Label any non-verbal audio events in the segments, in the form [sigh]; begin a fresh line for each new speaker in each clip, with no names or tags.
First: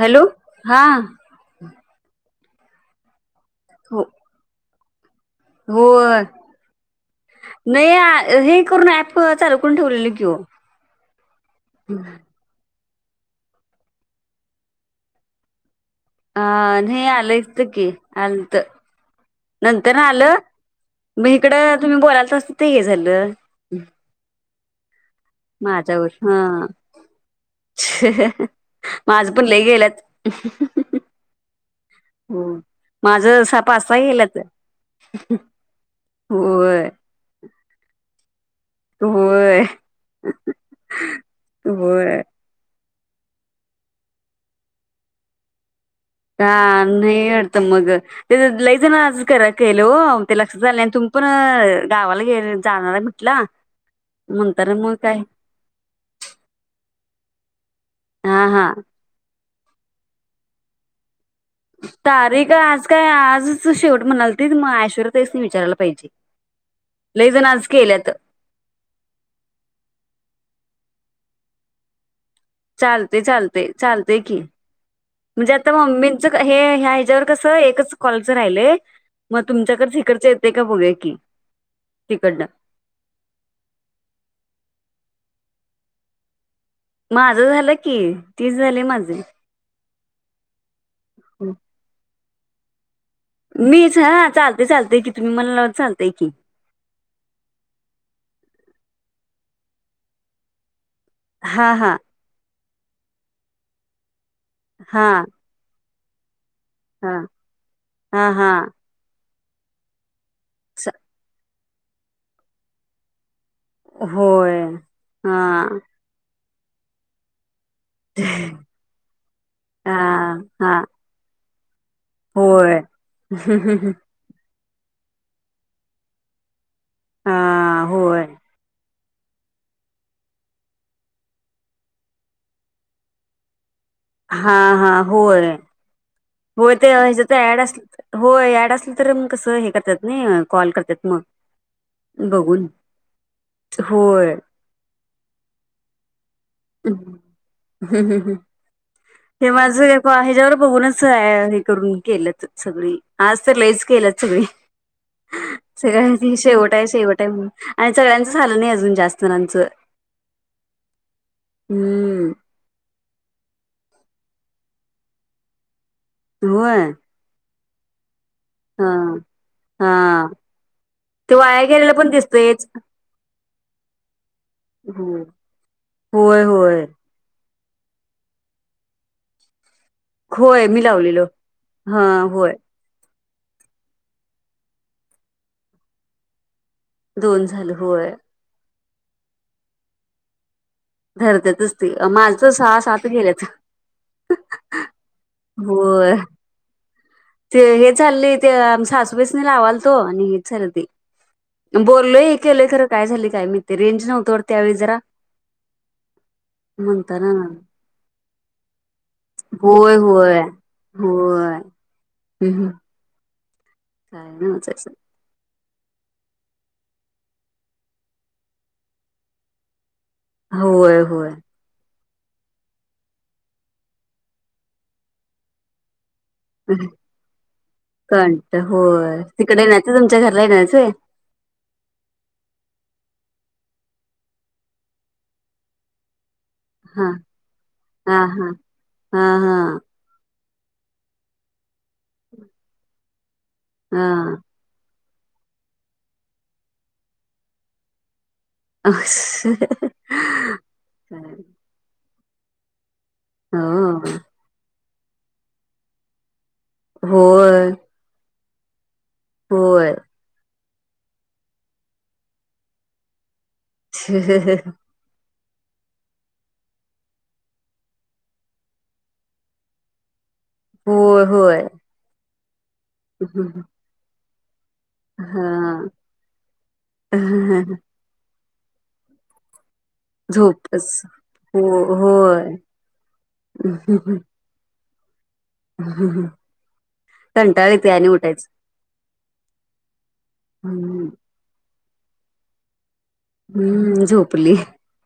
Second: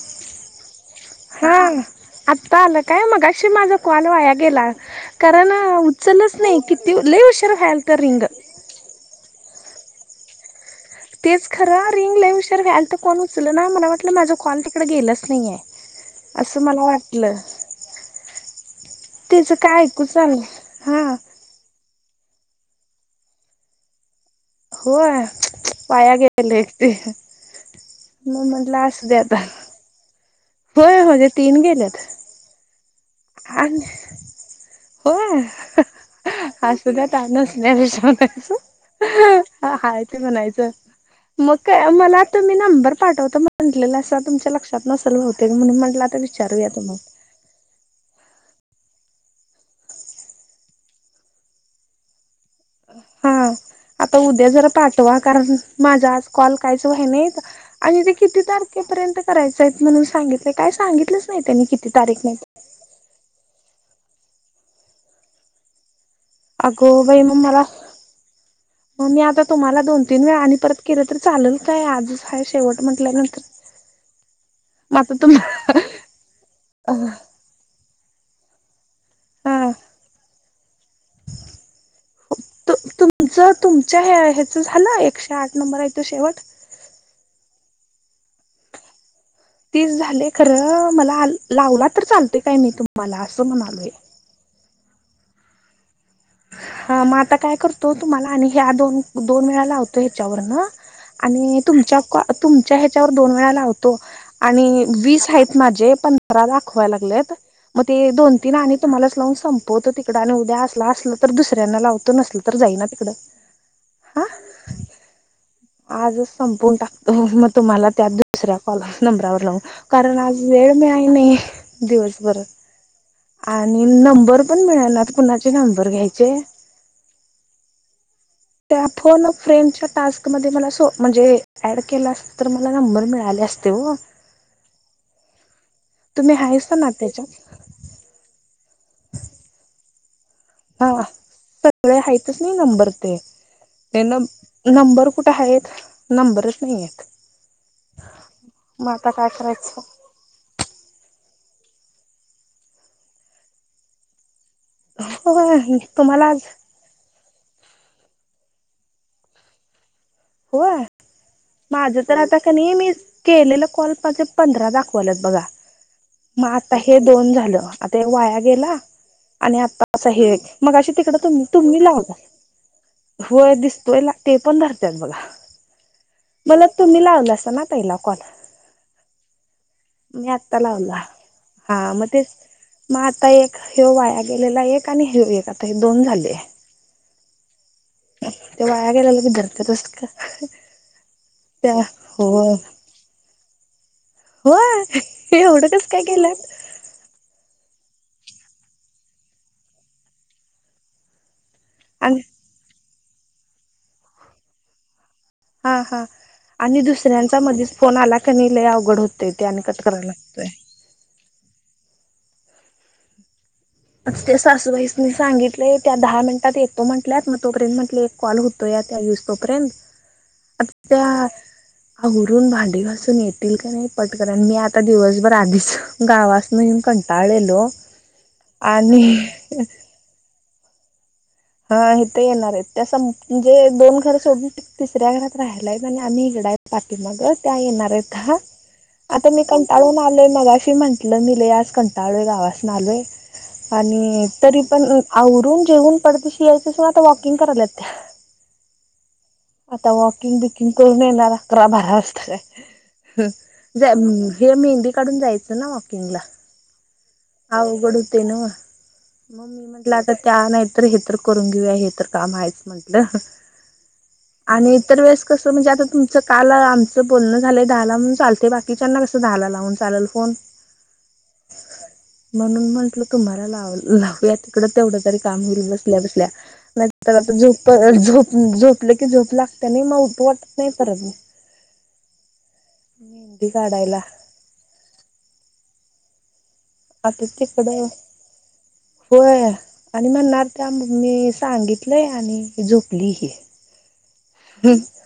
Hello हा
आता आलं काय? मगाशी माझा
हो
काॅल वाया गेला कारण
हो
उचलच नाही किती लई उशीर व्हायल तर रिंग
नाही हे करून ऍप चालू करून ठेवलेलो कि ओ
तेच खर रिंग लई उशर व्ह्यालत तर कोण उचलना मला वाटलं माझा कॉल तिकड गेलाच नाहीये
आ..
असं मला
नाही
वाटलं
आलेयत की आलत
त्याचं काय
नंतर न
ऐकूच
आलं
हा
मी हिकड तुम्ही बोलालतासा ते हे झालं
होय [inaudible] वाया
माझ्यावर हा
गेल एक मग म्हटलं असू दे
माझं
आता
पण
[inaudible]
लय गेल्यात
होय माझे तीन गेल्यात
हो माझ
आ
पाच सहा गेल्यात
होय [inaudible]
होय
असूदे आता नसण्यापेक्षा [inaudible]
होय
[inaudible] हाय ते म्हणायचं मग काय
होय
मला आता मी नंबर पाठवतो म्हटलेलासा तुमच्या लक्षात नसल बहूतेक म्हणून म्हट
का नाही वाटत मग ते लईजन आज करा- केलो हो ते लक्षात आलं नाही आणि तुम्ही पण गावाला गे जाणार आहे
हा
म्हटला
आता उद्या
म्हणता
जरा
ना मग काय
पाठवा कारण माझा आज कॉल कायच व्हाय नाहीत आणि ते किती
हा हा
तारखेपर्यंत करायचय म्हणून सांगितले काय सांगितलं
तारीख आज काय आजच शेवट म्हणालतित मग आश्वर्या ताईसनी विचारायला पाहिजे
अगो बाई
लई
मग
जण
मला-
आज केल्यात
मग मी आता तुम्हाला दोन- तीन वेळा आणि परत केले तर चालेल काय आजच? हाय शेवट म्हटल्यानंतर
चालतय-चालतय- चालतय की
मग आता तुम
म्हणजे आता मम्मींच हे ह्याच्यावर कस एकच कॉलच राहिलय मग तुमच्याकडच हिकडच येतय का बघू या की तिकडनं
तुमच -तुमच्या ह्याच झालं एकशे आठ नंबर आहे तो शेवट
माझं झालं की तीस झाली माझे
तीस झाले खर मला- लावला तर- चालतय काय मी तुम्हासनी
मीच हा चालते चालते की तुम्ही मला लावत चालतय की
हा मग आता काय करतो तुम्हाला आणि ह्या दोन- दोन वेळा लावतो ह्याच्यावर न आणि
हा हा
तुमच्या- तुमच्या ह्याच्यावर दोन वेळा लावतो आणि
हा
वीस आहेत माझे सतरा दाखवाय
हा
लागलेत मग ते
हा
दोन
हा
-तीन आणि तुम्हाला लावून संपवतो तिकड आणि उद्या असला-
स-
अस दुसऱ्यांना लावतो नसल तर जाई ना तिकडं हा
होय हा
संपून टाकतो [inaudible] तुम्हाला त्या दुसऱ्या कॉल- नंबरावर लावू
हा
कारण आज
हा
वेळ मिळाय नाही दिवसभर
होय
आणि नंबर [inaudible] पण मिळाल्यात कुणाचे नंबर घ्यायचे
हा -होय
त्या फोन अ फ्रेंडच्या टास्क मध्ये मला सो म्हणजे ऍड केला अस तर मला नंबर मिळाले असते वो
हा -हा- होय
तुम्ही हायसा
होय ते
ना
हेच्यात
त्याच्यात
ॲड असं -होय ॲड असलं तर मग कसं हे करतात नाय
हा [inaudible] सगळे हायतच नाही नंबर ते न
होय
[inaudible] नंबर कुठे आहेत नंबरच नाही आहेत
ह्म्म
मग आता काय
-ह्म्म [inaudible]
करायचं
ह्याच्यायावर बघूनच ॲड ॲड करून केलत सगळी आज तर लईच केल्यात सगळी [inaudible] [inaudible]
हो तुम्हाला
सगळ्यासनी
आज
शेवट आहे शेव वट आणि सगळ्यांच झालं नाही अजून जास्त जनाचं
होय.. माझ तर आता का नाही मी केलेलं कॉल मध्ये पंधरा दाखवालयात बघा मग आता
होय
हे दोन झाल आता हे वाया गेला
हा
आणि
हा
आता असं हे मगाशी अ तिकड
ते वाया
तुमी-तुम्ही
गेलेलं
लाव
पण दिसतयच.
होय दिसतोय ते पण धरतेत बघा.
हो होय
मला
होय
तुम्ही लावलासा ना. पहिला कोन? मी आता
होय मी
लावला
लावलेलो
हा म तेच आता एक ह्यव वाया गेलेला एक आणि ह्यव एक आता हे दोन झाले.
दोन झालं, होय..
ते वाया गेल्याला ब धरतातस का?
धरत्यातच
त्या
ते
हो
माझच सहा सात गेल्यात.
होय. एवढं कस काय
होय
केल्यात?
ते हे चालय ते सासूबासनी लावालतो आणि हेच झाल ते.
आणि
बोललोय हे केलोय खरं काय झालं काय मी ते रेंज नव्हतं त्यावेळी जरा
हा -हा. आणि
म्हणताना
दुसऱ्यांचा मधीच फोन आला क नि लय अवघड होतय ते आणि
होय
कटकरायला
होय
लागतोय.
होय.. हम्म हम्
ते सासूबाईसनी सांगितलय. त्या दहा मिनिटात येतो म्हटल्यात मग तोपर्यंत म्हटलं एक कॉल होतो या त्या येईसतोपर्यंत. अ
होय
[unintelligible]
होय
आवरून भांडी घासून येतील का नाही पटकर आणि मी आता दिवसभर आधीच गावासन येऊन कंटाळलेलो..
कंट
आणि
होय तिकडे येण्यायचं तुमच्या घरला येणारायत होय.
हा इथ येणार आहे त्यास- म्हणजे दोन घर सोडून तिसऱ्या घरात राहिलाय आणि आम्ही इकडाय..
हा
पाठीमाग त्या येणार
हा
आहे
हा हा
-आता मी
हा
कंटाळून आलोय मग म्हंटलं मी लय आज कंटाळू गावासन आलोय आणि
हा
तरी पण आवरून जेवून पटदिशी यायच अस आता वॉकिंग करायल्यात त्या. आता वॉकिंग बिकिंग करून येणार अकरा -बारा वाजता काय.
हो
हं हे मेहंदी काढून जायचं ना वॉकिंगला.
होय
अवघड हूतय नव्ह. मग मी
होय
म्हंटलं आता त्या नाहीतर हे तर करून घेऊया हे तर काम हायचं म्हंटलं.
रिकामा ऑडिओ
कसं म्हणजे आता तुमचं काल आमचं बोलणं झालंय दहाला म्हणून चालते बाकीच्याना कसं दहाला लावून चालेल फोन?
हो -होय.
म्हणून म्हंटलं तुम्हाला लावू -लावूयात. तुला तेवढ तरी काम
हा
होइल बसल्या- बसल्या नाहीतर झोप-झोप झोपलं की झोप लागतन नाही मग उठ वाटत नाही
झोपच
परत म
हो होय
मेंदी काढायला.
ह
आता
कंटाळेत
तिकडं
आणि उठायच.
होय आणि म्हणणार त्या
हम्म
मी सांगितलंय आणि झुक
हम्म झोप.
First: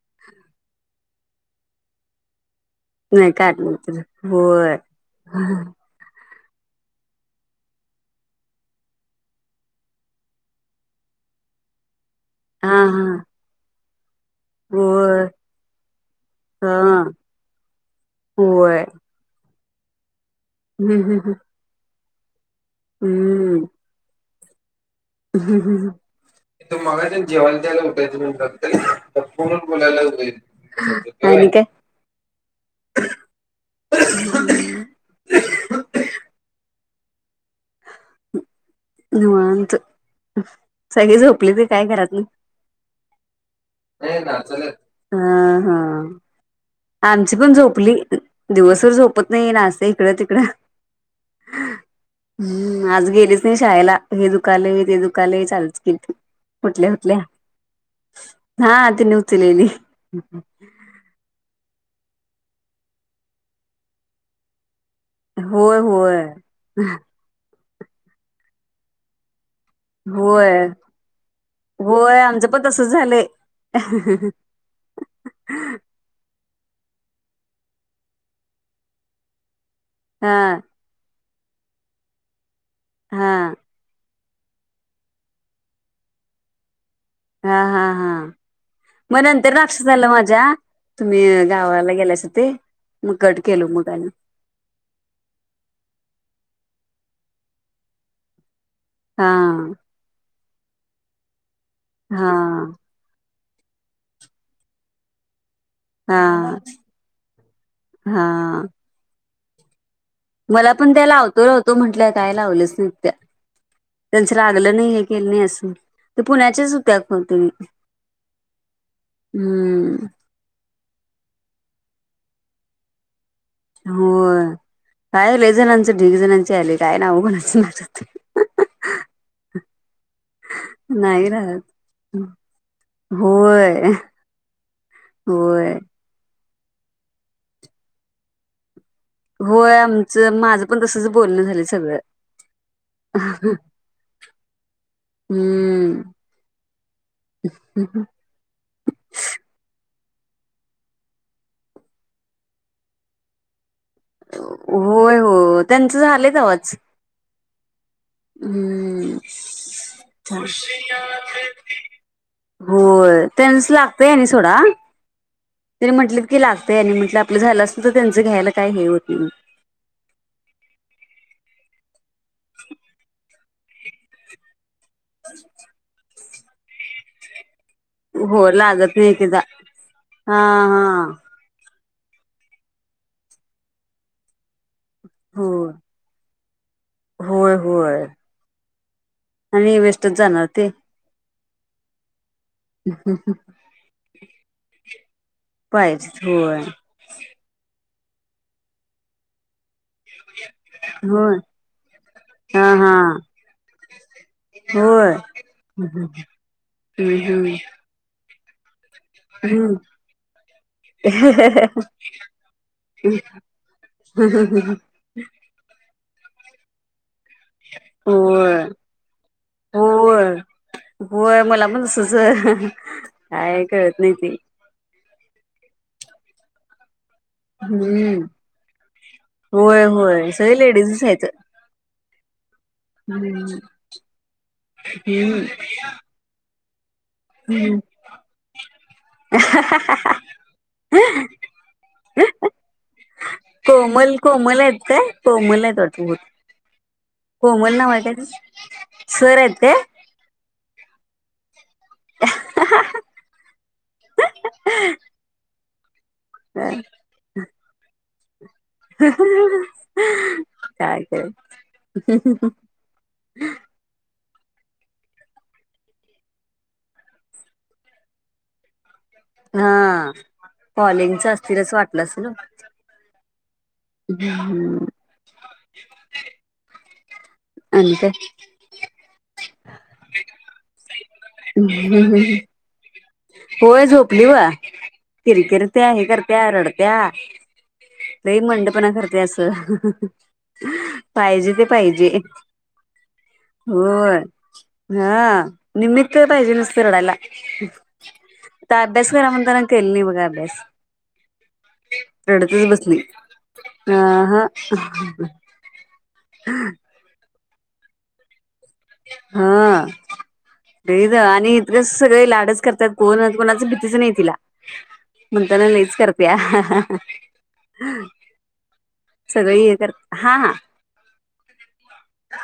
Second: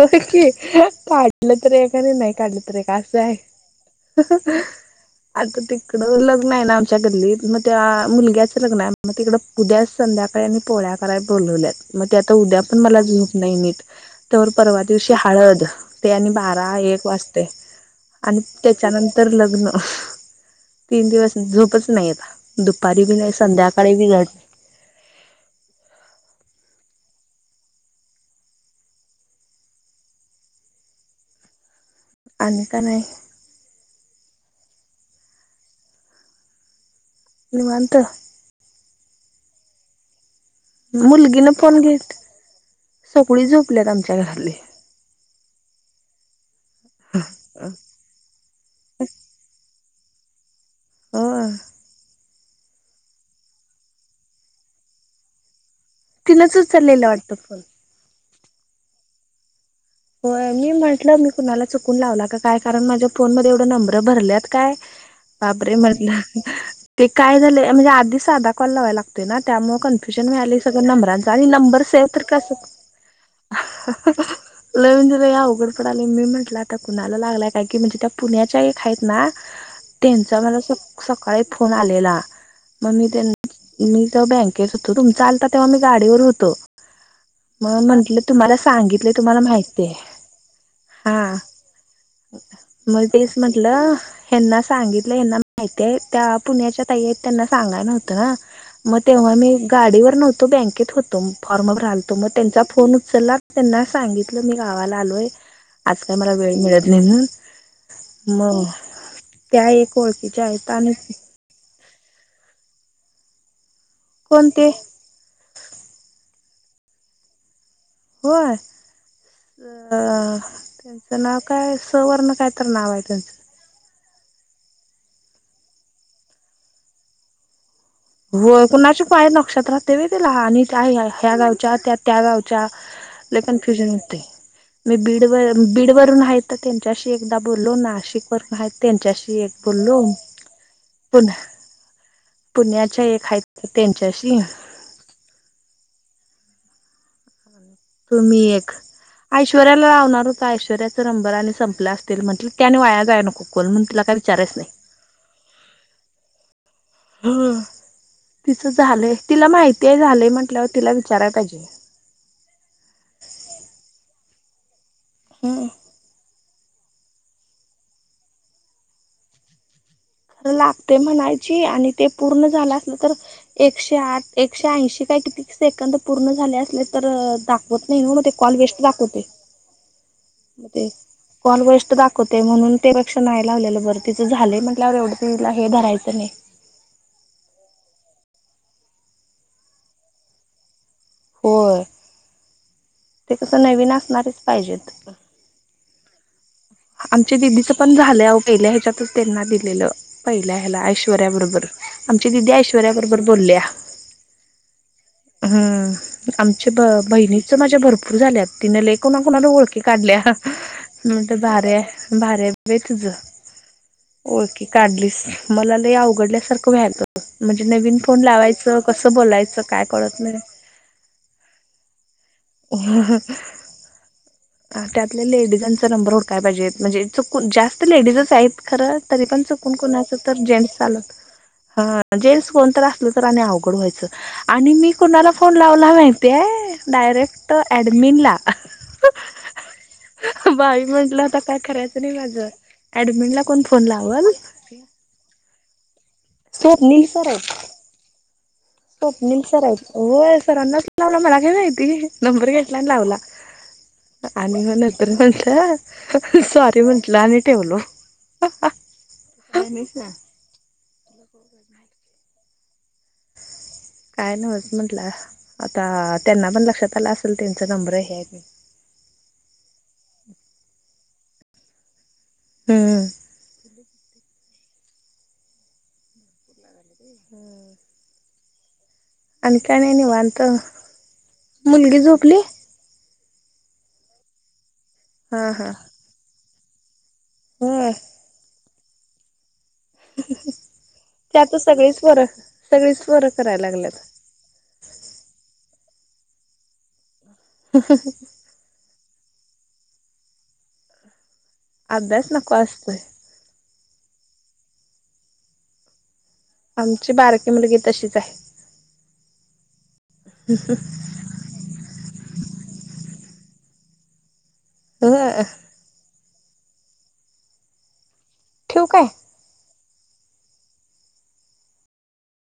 काढलं तर आहे का नाही नाही काढलं तरी
नाही काढली तुला होय हा
आता तिकड. लग आच्या गल्लीत मग त्या मुलग्याच लग्न आहे मग तिकडे उद्या संध्याकाळी आणि पोळ्या कराय बोल मग आ उद्या
हा
पण मला झोप नाय नीट. तर परवा दिवशी
होय
हळद ते आणि बारा
हा
एक वाजतय. आणि
होय
त्याच्यानंतर लग्न.
हम्म
तीन
हम्म
दिवस झोपच नाही आता दुपारी बी नाही
हम्म
संध्याकाळी बी धड
हम्म हम् हं. [inaudible] काय तें?
आणि कं नाय. निवांत.
निवांत सगळे
मुलगीनं
झोपले ते
फोन
काय
घेत
घरातन.
सगळी झोपल्यात आमच्या घरातली
हा हा. आमची पण झोपली दिवसभर झोपत नाही ना अस इकडं तिकडं
हो
हम्म आज गेलीच नाही शाळेला हे दुकान मी ते दुकानल आहे चाल
तिनंच
कुठल्या
उचललेलं
कुठल्या
वाटतं फोन
हा तिने उचलेली.
हो मी म्हंटलं मी कुणाला चुकून लावला का काय कारण माझ्या फोन मध्ये एवढं नंबर भरल्यात काय बाबरे
होय
म्हटलं
होय.
ते काय झालं म्हणजे आधी साधा कल लावायला लागतोय ना त्यामुळे कन्फ्युजन व्हाला
होय
सगळ नंबरांचा आणि नंबर सेव्ह
होय
तर कस
आमचं पण तसच [unintelligible]
लवीन तला या उघड पडाले मी म्हटलं आत आता कुणाला लागलाय काय की म्हणजे त्या पुण्याच्या एक आहेत ना त्यांच मला
हा
स सकाळी फोन आलेला मग मी त्यां
हा
मी जेव बँकेत होतो तुम चालता तेव्हा मी गाडीवर होतो.
हा
मग म्हंटलं तुम्हाला सांगितले तुम्हाला माहि
लक्षसल माजा
हा मग तेच
कट केलो मग
म्हटलं
आणि
हना सांगितलं हना माहितीय त्या पुण्याच्या त त्यांना सांगाय नव्हत ना मग
हा
तेव्हा मी गाडीवर नव्ह तो बँकेत होतो फॉर्म भलतो मग
हा
त्यांचा फोन उचलला त्यांना सांगित ल मी गावाला आलोय. आज काय मला वेळ
हा
मिळत नाही म
हा मला पण त्यालावतो लावतो म्हटल्यात काय लाव नाही त्यांच
कोणते
लागलं नाही हे के नाही अस पुण्याच्याच होत्या कोणतरी.
होय.
हम्म
काय सवर्ण काय तर नाव आहे त्यांचं.
होय कायले जणांचं ढीग जणांची आले काय नाव म्हणायच. [unintelligible]
हो कुणाचे पाय नक्षत्रातते व तला आणि
नाही
ह्या
राहत
गावच्या त्या त्या गावच्या कन्फ्युजन
होय
होते मी बीडवर
होय
बीडवरून आहेत. त्यांच्याशी एकदा बोललो नाशिक वरून हाय
होय आमचं माझं पण तसच
पुन
बोलणं झालं सगळं
पुण्याच्या एक आहेत त्यांच्याशी
हम्म.
तुम्ही एक ऐश्वर्याला लावणार होता नंबर आणि संपला असतील म्हतल त्याने वाया जाय नको कॉल
होय हो त्यांचं झालंय तवाच.
[unintelligible] तिच झालंय तिला माहिती आहे झालंय म्हंटल्यावर तिला विचारायला पाहिजे
हो त्यानस लागतय सोडा
हम्म
त्यानी म्हटलं कि लागत त्यांनी म्हटलं आपलं झालं असल तर त्यांच घ्यायला काय हे होत.
लागते म्हणायची आणि ते पूर्ण झालं असल तर एकशे आठ एकशे ऐंशी ते काय किती सेकंद पूर्ण झाले असले तर दा वत नाही वो ते
हो
कॉल वेस्ट
लागत नाही
दाखवते
एकेकदा हा
ते
हा
कॉल वेस तू दाखवते म्हणून त्यापेक्षा नाही दाखवलेल बरं तिचं झाल म्हटवर
हो
तिला एवढा राग धरायच नाही.
होय होय आणि वेस्टच जाणार ते
होय ते कसं नवीन असणारच पाहिजेत.
पाय होय.
आमच्या दिदीचं पण झालं अहो आपल्या ह्याच्यातच त्यांना दिलेलं. आमच्या दीदी
होय
पहिल्यांदा
हा
ऐश्वर्या
हा
बरोबर बोलल्या
होय
हम्म आमच्या
हम्म
बहिणी
हम्म
पण माझ्या भरपूर झाल्यात. तिने लयं कोणा कोणाच्या
हम्म
ओळखी काढल्या नंतर न्या भन्या तझ ओळखी काढलीस मला लव पडल्यासारखं व्हालत. म्हणजे नवीन फोन
होय
लावायचं, कसं बोलायचं काय, कळत
होय
नाहीे.
होय मला पण तसंच
[inaudible] त्यातल्या लेडीजांचा नंबर हुडकाया पाहिजेत म्हणजे? जास्त
हम्म
लेडीजच आहेत खरं, तरी पण चुकून
होय
कोणाचं
होय
तर
सगळे
जेन्टस च आलं
लेडीजच
तर
आहेत.
ह. जेन्टस कोणतं तर असलं तरी, आणि
हम्म
अवघड व्हायचं, आणि मी कोणाला
हम्म
फोन लावला माहिती हाय? करेक्ट
हम्म
ॲडमिनला. [inaudible] बाई म्हंटलं आता काय खऱ्याच नाही माझं. ऍडमिनला कोण फोन
कोमल
लावल?
कोमल आहेत काय कोमल आहेत वाटत बहुतेक
स्वप्नील सर हाईत.
कोमल नाव आहे काय तिचं?
स्वप्नील सर
आहेत
हाईत. होय सरांनाच लावलाय मला काय माहित? ती नंबर घेतला आणि लावला
काय?
आणि मग नंतर म्हटलं सॉरी म्हटलं आणि ठेवलो.
[inaudible] काय करायच? [inaudible]
काय नवच म्हटलं, आता त्यांना पण लक्षात आलं असेल त्यांचा नंबर आहे.
हा कॉलिंगच असथील असं वाटलं असल ओ.
हम्म
हम्. [inaudible] आणि काय?
आणि काय नाही निवांत.
[inaudible]
मुलगी झोपली
होय झोपली बघा. किर
हा हा
किरत्या हे करत्या रडत्या.
होय
लई मंडपणा करतीया असं पाहिजे
आता
ते
सगळीच
पाहिजे.
पोरं सगळीच पोरं करायला लागल्यात
होय हा निम्मित पाहिजे नुसते रडायला.
अहह
आता अभ्यास करा म्हणताना केली नाही बघा अभ्यास.
अभ्यास नको.
अह ह. [inaudible]
आमची बारकी मुलगी तशीच हाय.
हा ते झा आणि इकडे सगळे लाडच करत्यात कोण कोणाची भीतीच नाही तिला,
ह
म्हणताना लईच करतीया. प्या
ठेवू काय
[inaudible] सगळी एक हा हा. [inaudible]